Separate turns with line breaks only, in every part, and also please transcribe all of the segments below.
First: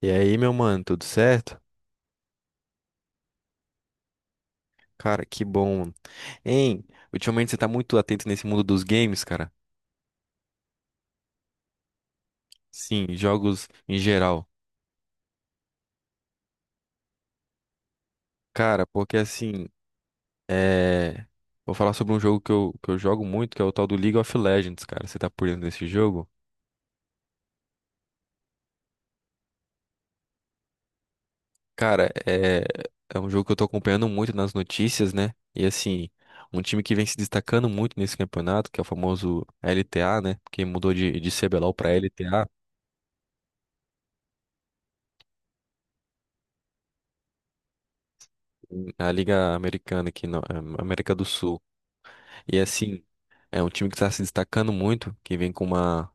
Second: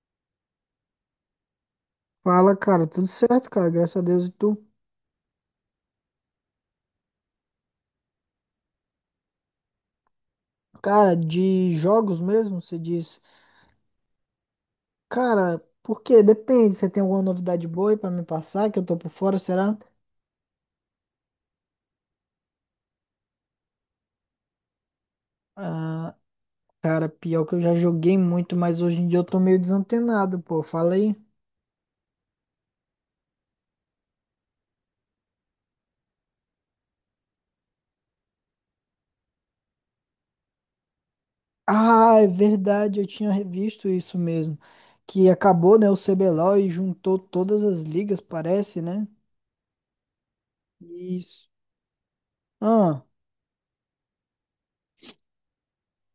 E aí, meu mano, tudo certo?
Fala, cara, tudo certo, cara, graças a Deus. E tu?
Cara, que bom. Hein, ultimamente você tá muito atento nesse mundo dos games, cara?
Cara, de jogos mesmo, você
Sim,
diz?
jogos em geral.
Cara, por quê? Depende, você tem alguma novidade boa aí pra me passar, que eu
Cara,
tô por
porque
fora,
assim,
será?
é... vou falar sobre um jogo que eu jogo muito, que é o tal do League of Legends, cara. Você tá por dentro desse
Ah,
jogo?
cara, pior que eu já joguei muito, mas hoje em dia eu tô meio desantenado, pô, fala aí.
Cara, é um jogo que eu tô acompanhando muito nas notícias, né? E assim, um time que vem se destacando muito nesse campeonato, que é o famoso LTA, né? Que mudou de CBLOL pra
Ah, é
LTA,
verdade, eu tinha revisto isso mesmo, que acabou, né, o CBLOL e juntou todas as ligas, parece, né?
a Liga Americana aqui na América do
Isso.
Sul. E assim,
Ah,
é um time que está se destacando muito, que vem com uma,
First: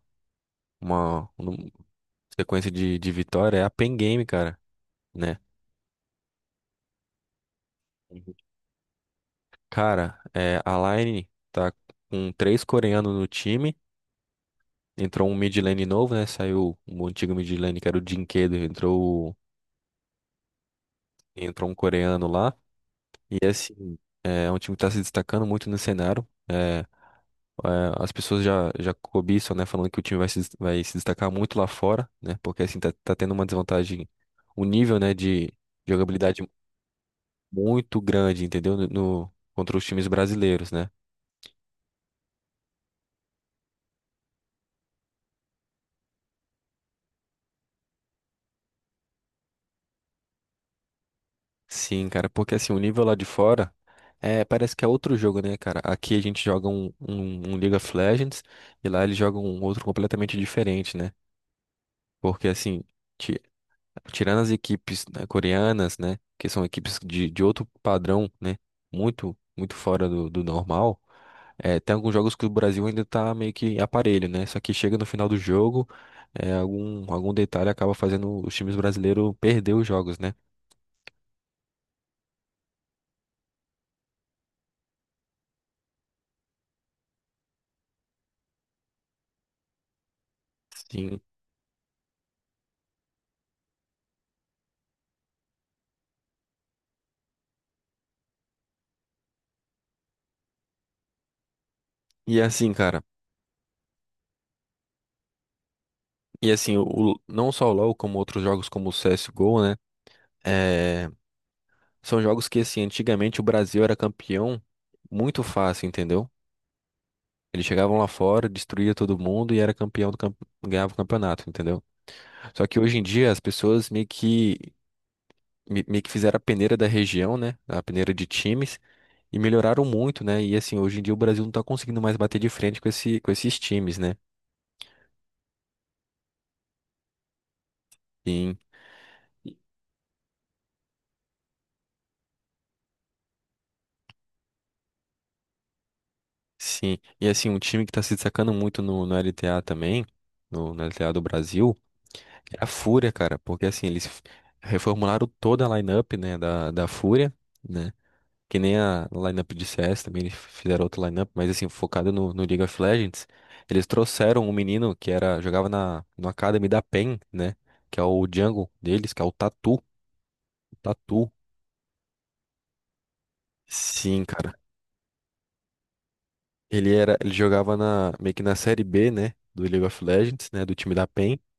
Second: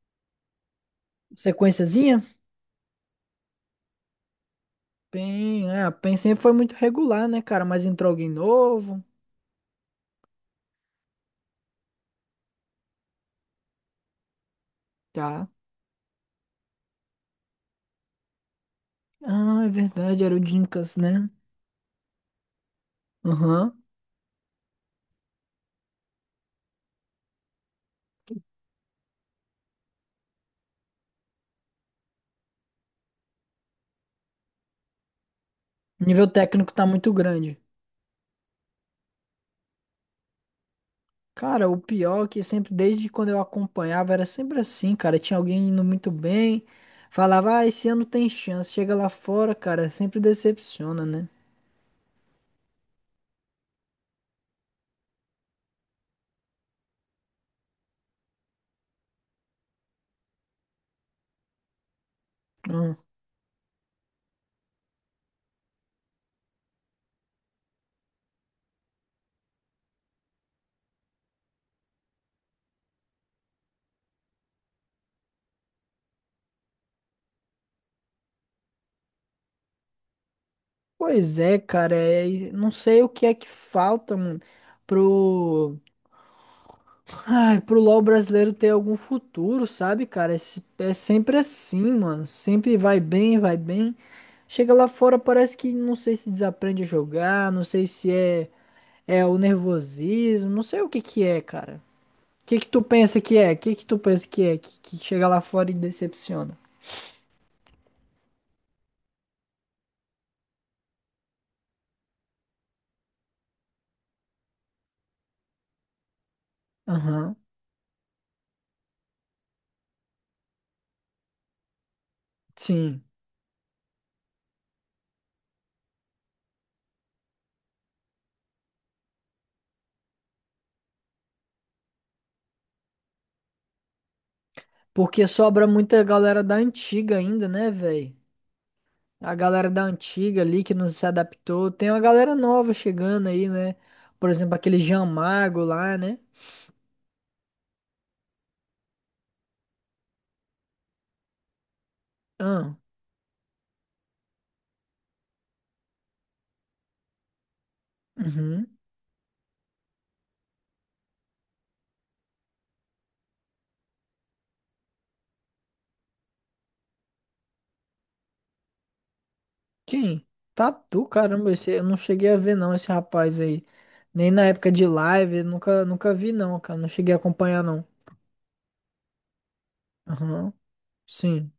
uma, um-
sequenciazinha?
sequência de vitória, é a Pen Game, cara, né?
PEN, é, a PEN sempre foi muito regular, né, cara? Mas entrou alguém
Uhum.
novo,
Cara, a Line tá com três coreanos no time, entrou um
tá?
mid lane novo, né? Saiu um antigo mid lane que era o Jinkedo,
Ah, é verdade, era o Dinkas, né?
entrou um coreano lá. E
Aham.
assim, é um time que tá se destacando muito no cenário. As pessoas já cobiçam, né? Falando que o time vai se destacar muito lá fora, né? Porque assim tá tendo uma desvantagem, um nível, né, de
O nível
jogabilidade
técnico tá muito grande.
muito grande, entendeu? Contra os times brasileiros, né?
Cara, o pior é que sempre, desde quando eu acompanhava, era sempre assim, cara. Tinha alguém indo muito bem, falava, ah, esse ano tem chance. Chega lá fora, cara, sempre decepciona, né?
Sim, cara, porque assim, o nível lá de fora parece que é outro jogo, né, cara? Aqui a gente joga um League of Legends e lá eles jogam um outro completamente diferente, né? Porque assim.
Ah,
ti- Tirando as equipes, né, coreanas, né? Que são equipes de outro padrão, né? Muito, muito fora do normal. É, tem alguns jogos que o Brasil ainda tá meio que aparelho, né? Só que chega no final do jogo, algum detalhe acaba fazendo os times brasileiros perder os jogos, né?
pois é, cara, é, e não sei o que é que falta, mano, pro LoL brasileiro ter algum futuro, sabe, cara? É
Sim.
sempre assim, mano. Sempre vai bem, vai bem. Chega lá fora, parece que não sei se desaprende a jogar, não sei se é o nervosismo, não sei o que que é, cara.
E
O que que
assim,
tu
cara.
pensa que é? O que que tu pensa que é que chega lá fora e
E
decepciona?
assim, não só o LoL, como outros jogos como o CSGO, né? É, são jogos que, assim, antigamente o Brasil era campeão muito fácil, entendeu?
Aham,
Eles chegavam lá fora, destruía todo mundo e era campeão do ganhava o campeonato, entendeu? Só que hoje em
sim.
dia as pessoas meio que fizeram a peneira da região, né? A peneira de times e melhoraram muito, né? E assim, hoje em dia o Brasil não tá conseguindo mais bater de frente com esses times, né?
Porque sobra muita galera da antiga ainda, né, velho?
Sim.
A galera da antiga ali que não se adaptou. Tem uma galera nova chegando aí, né? Por exemplo, aquele Jean Mago lá, né?
Sim. E assim, um time que tá se destacando muito no LTA também, no LTA do Brasil, é a
Ah,
Fúria, cara, porque assim, eles reformularam toda a lineup, né, da Fúria, né? Que
uhum.
nem a no lineup de CS também, eles fizeram outro lineup, mas assim, focado no League of Legends. Eles trouxeram um menino jogava no Academy da PEN, né? Que é o jungle deles, que é o Tatu.
Quem? Tatu,
Tatu.
caramba, esse, eu não cheguei a ver não esse rapaz aí.
Sim,
Nem na
cara.
época de live, eu nunca, nunca vi não, cara. Não
Ele
cheguei
era,
a
ele
acompanhar
jogava
não.
meio que na série B, né? Do League of Legends,
Aham,
né? Do time da PEN.
sim,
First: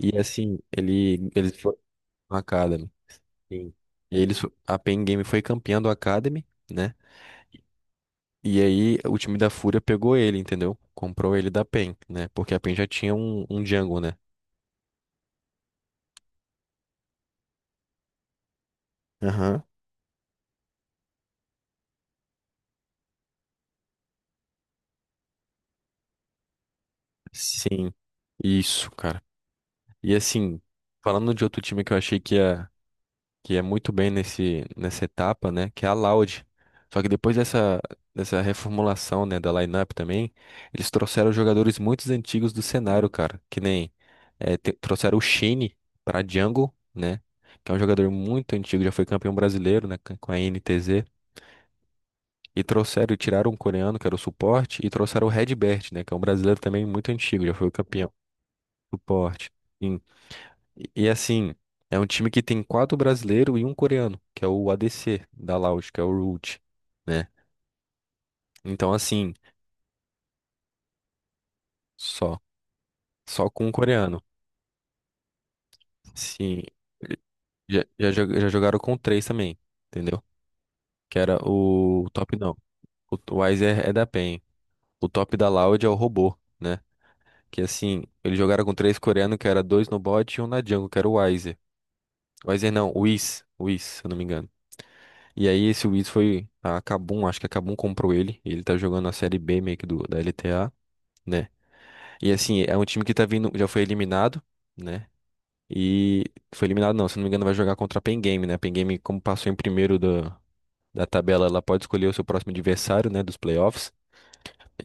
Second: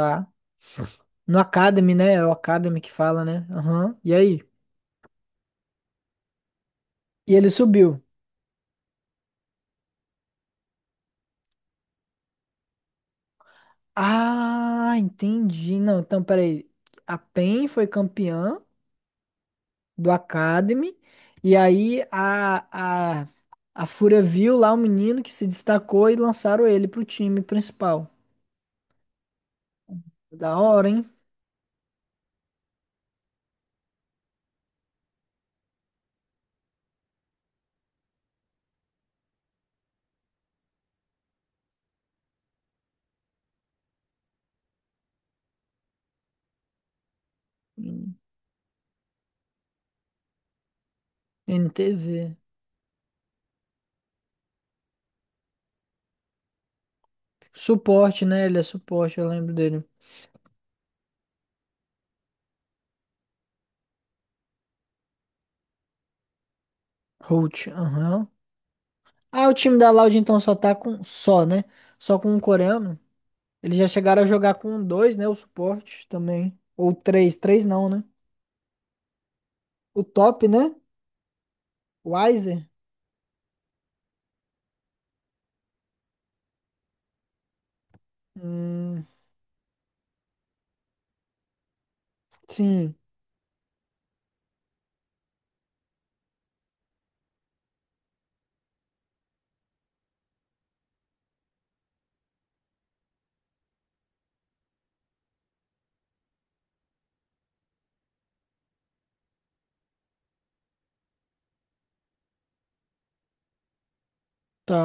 E assim, ele,
No
eles foram
Academy, né? É o
no
Academy
Academy.
que fala, né?
Sim.
Aham. E
E eles,
aí?
fo- a PEN Game foi campeã do Academy, né?
E ele subiu.
E aí o time da Fúria pegou ele, entendeu? Comprou ele da PEN, né? Porque a PEN já tinha um Jungle, né?
Ah, entendi. Não, então peraí. A PEN foi campeã
Aham.
do Academy. E aí a Fúria viu lá o menino que se destacou e lançaram ele pro time
Sim,
principal.
isso, cara. E
Da
assim,
hora, hein?
falando de outro time que eu achei que ia muito bem nessa etapa, né? Que é a Loud. Só que depois dessa reformulação, né, da lineup também, eles trouxeram jogadores muito antigos do cenário, cara. Que nem trouxeram o Shine pra Jungle, né? Que é um jogador
Hum,
muito antigo, já foi campeão brasileiro, né? Com a NTZ.
NTZ.
E tiraram um coreano, que era o suporte, e trouxeram o Redbert, né? Que é um brasileiro também muito antigo, já foi o campeão.
Suporte, né? Ele é suporte, eu
Suporte.
lembro dele.
Sim. Assim, é um time que tem quatro brasileiros e um coreano, que é o ADC da Loud, que é o Root, né?
Holt, aham.
Então, assim,
Ah, o time da Loud então só tá com. Só, né? Só com
só.
um coreano.
Só com um
Eles já chegaram
coreano.
a jogar com dois, né? O suporte também.
Sim.
Ou três. Três
Já,
não, né?
já, jo- já jogaram com três também,
O
entendeu?
top, né?
Que era o top, não.
Wiser?
O Weiser é da PEN. O top da Loud é o robô, né? Que assim, eles jogaram com três
Hum,
coreanos, que era dois no bot e um na jungle, que era o Weiser. Weiser não,
sim,
o Whis. O Whis, se eu não me engano. E aí esse Whis foi a Kabum, acho que a Kabum comprou ele. E ele tá jogando a série B meio que da LTA, né? E assim, é um time que tá vindo, já foi eliminado, né? E foi eliminado não, se eu não me engano vai jogar contra a Pen Game, né? A Pen Game, como passou em primeiro da tabela, ela pode escolher o seu próximo adversário, né, dos playoffs.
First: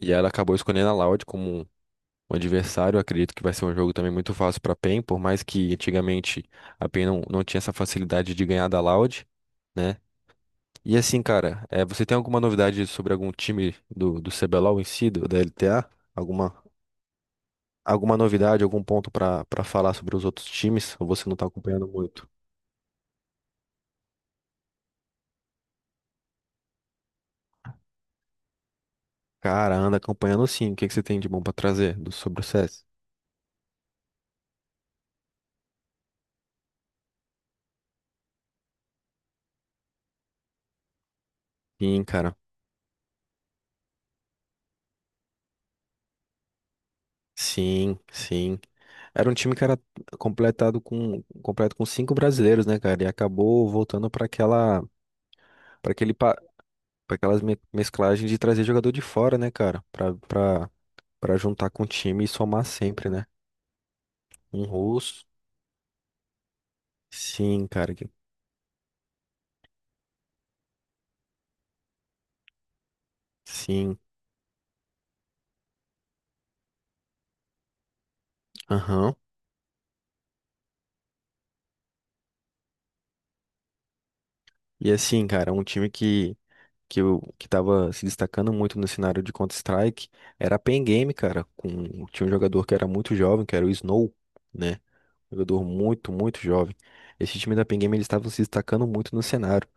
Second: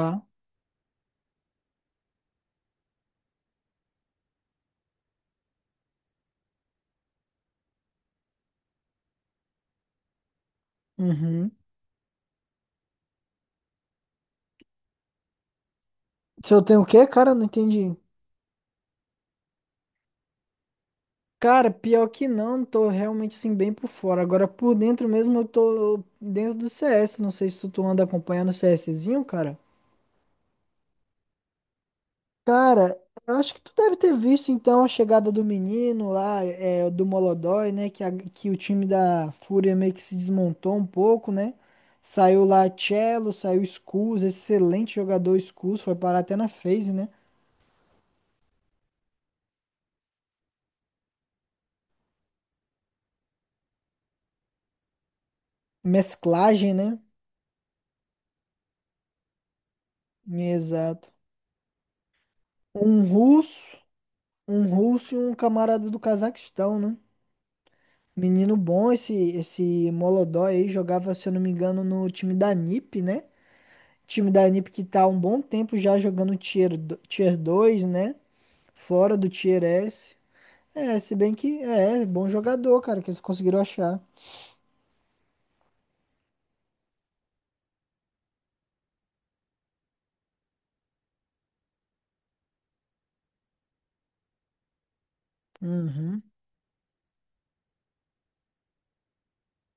E ela acabou escolhendo a Loud como o adversário, eu acredito que vai ser um jogo também muito fácil para a PEN, por mais que antigamente a PEN não tinha essa facilidade de ganhar da Loud, né? E assim,
Uhum.
cara, você tem alguma novidade sobre algum time do CBLOL em si, da LTA?
Se
Alguma,
eu tenho o quê, cara? Não entendi.
alguma novidade, algum ponto para falar sobre os outros times? Ou você não tá
Cara,
acompanhando
pior
muito?
que não, tô realmente assim bem por fora. Agora por dentro mesmo eu tô dentro do CS. Não sei se tu anda acompanhando o CSzinho, cara.
Cara, anda acompanhando sim. O que que você tem de bom para trazer sobre o CS?
Cara, eu acho que tu deve ter visto então a chegada do menino lá, do Molodói, né? Que o time da Fúria meio que se desmontou um pouco, né?
Sim, cara.
Saiu lá Cello, saiu Skulls, excelente jogador Skulls, foi parar até na FaZe, né?
Sim, sim. Era um time que era completado com completo com cinco brasileiros, né, cara? E acabou voltando para aquela para aquele para
Mesclagem, né?
aquelas me- mesclagens de trazer jogador de fora, né, cara? Pra para
Exato.
para juntar com o time e somar
Um
sempre, né?
russo.
Um
Um russo e
russo.
um camarada do Cazaquistão, né?
Sim, cara.
Menino bom, esse Molodói aí jogava, se eu não me engano, no time da NiP, né?
Sim.
Time da NiP que tá há um bom tempo já jogando Tier, tier 2, né?
Aham.
Fora do Tier S. É, se bem que é bom jogador, cara, que eles conseguiram achar.
E assim, cara, um time que tava se destacando muito no cenário de Counter-Strike era a Pen Game, cara, com tinha um jogador que era muito jovem, que era o Snow, né? Jogador muito,
Uhum.
muito jovem. Esse time da Pen Game, eles estavam se destacando muito no cenário.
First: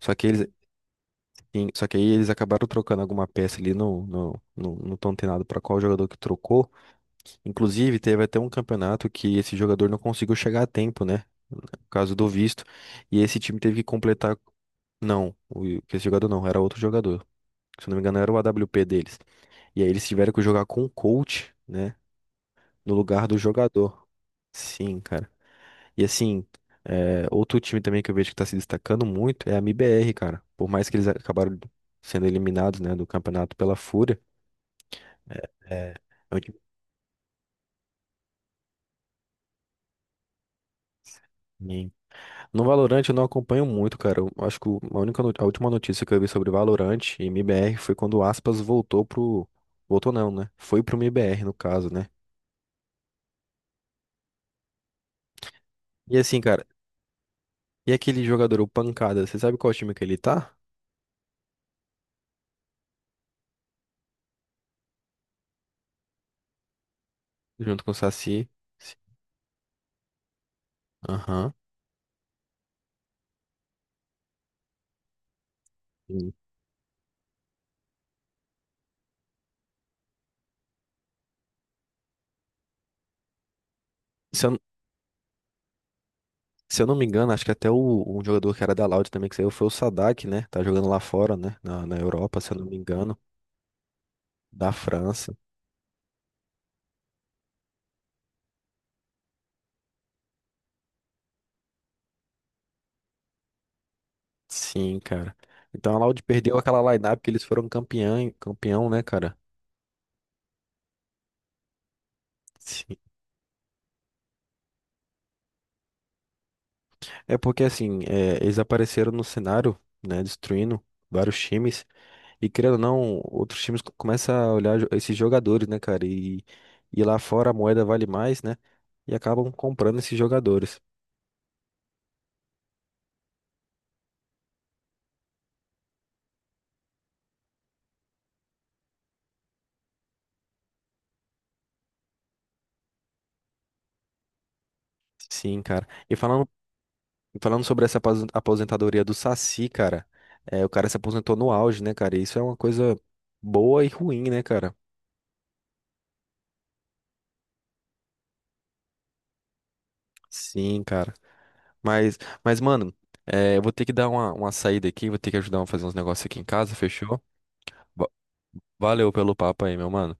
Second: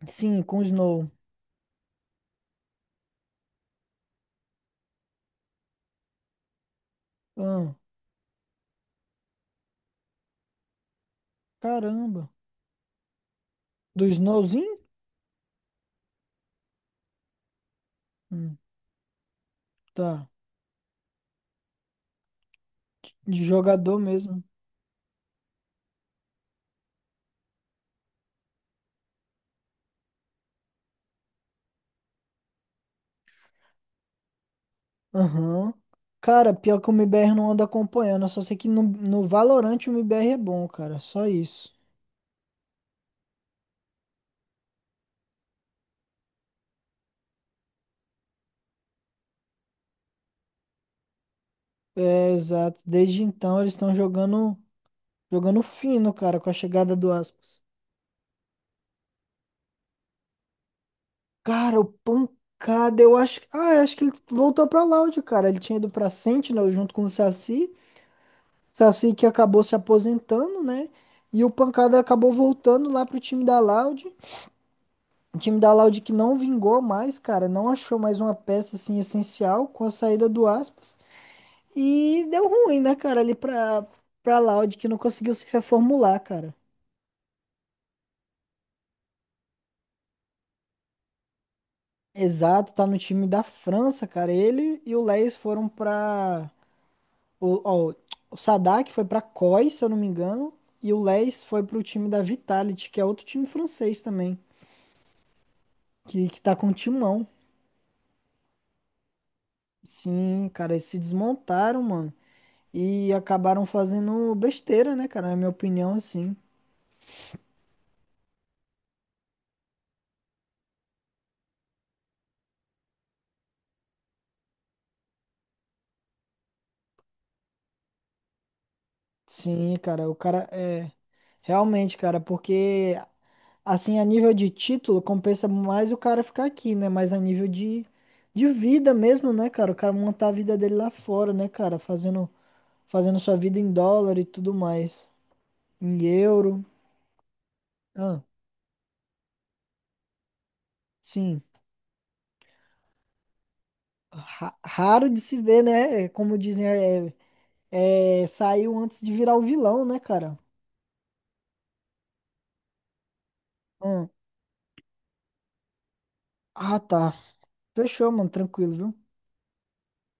Só que
Sim,
eles,
com o Snow.
só que aí eles acabaram trocando alguma peça ali, não tão antenado para qual jogador que trocou.
Ah,
Inclusive, teve até um campeonato que esse jogador não conseguiu chegar a tempo, né? No caso do
caramba.
visto. E esse time teve que
Do
completar.
Snowzinho?
Não, que esse jogador não, era outro jogador. Se eu não me engano, era o A
Hum,
W P deles. E aí eles
tá.
tiveram que jogar com o coach, né? No lugar do
De jogador
jogador.
mesmo.
Sim, cara. E assim, outro time também que eu vejo que tá se destacando muito é a MBR, cara. Por mais que eles acabaram sendo eliminados, né, do campeonato pela Fúria.
Aham.
É, é um
Cara,
time
pior que o MBR não anda acompanhando. Eu só sei que no Valorant o MBR é bom, cara. Só isso.
que- No Valorant eu não acompanho muito, cara. Eu acho que o- a única, no- a última notícia que eu vi sobre Valorant e MBR foi quando o Aspas voltou pro. Voltou não, né? Foi pro MBR, no caso, né?
É, exato. Desde então eles estão jogando fino,
E
cara,
assim,
com a
cara,
chegada do Aspas.
e aquele jogador, o Pancada, você sabe qual time que ele tá?
Cara, o pancada, eu acho. Ah, eu acho que ele voltou pra Loud, cara. Ele tinha ido pra Sentinel junto com o Saci.
Junto com o Saci.
Saci que acabou se aposentando, né? E o
Aham.
pancada acabou voltando lá pro time da Loud. O time da Laude que
Sim.
não vingou mais, cara, não achou mais uma peça assim essencial com a saída do Aspas e deu ruim, né, cara, ali pra para
Se eu,
Laude que não conseguiu se reformular, cara.
Se eu não me engano, acho que até um jogador que era da Loud também que saiu foi o Sadak, né? Tá jogando lá fora, né? Na Europa, se eu não
Exato,
me
tá no
engano.
time da França, cara.
Da
Ele e o
França.
Leis foram pra. o, ó, o Sadak foi pra COI, se eu não me engano, e o Leis foi pro time da Vitality, que é outro time francês também,
Sim, cara. Então a Loud
que tá
perdeu
com
aquela lineup
timão.
que eles foram campeão, campeão, né, cara?
Sim, cara, eles se desmontaram, mano.
Sim.
E acabaram fazendo besteira, né, cara? Na minha opinião, assim.
É porque, assim, eles apareceram no cenário, né? Destruindo vários times. E querendo ou não, outros times começam a olhar esses jogadores, né, cara? E lá fora a moeda vale mais, né? E acabam
Sim,
comprando
cara, o
esses
cara
jogadores.
é. Realmente, cara, porque assim, a nível de título, compensa mais o cara ficar aqui, né? Mas a nível de vida mesmo, né, cara? O cara montar a vida dele lá fora, né, cara? Fazendo sua vida em dólar e tudo mais.
Sim, cara.
Em
E falando
euro.
E Falando sobre essa
Ah,
aposentadoria do Saci, cara, o cara se aposentou
sim.
no auge, né, cara? E isso é uma coisa boa e ruim, né, cara?
Raro de se ver, né? É, como dizem, saiu antes de virar o vilão, né, cara?
Sim, cara. Mas, mano, eu vou ter que
Ah,
dar uma saída aqui, vou ter que ajudar a fazer uns negócios aqui em casa,
ah, tá.
fechou? Va-
Fechou, mano, tranquilo, viu?
Valeu pelo papo aí, meu mano.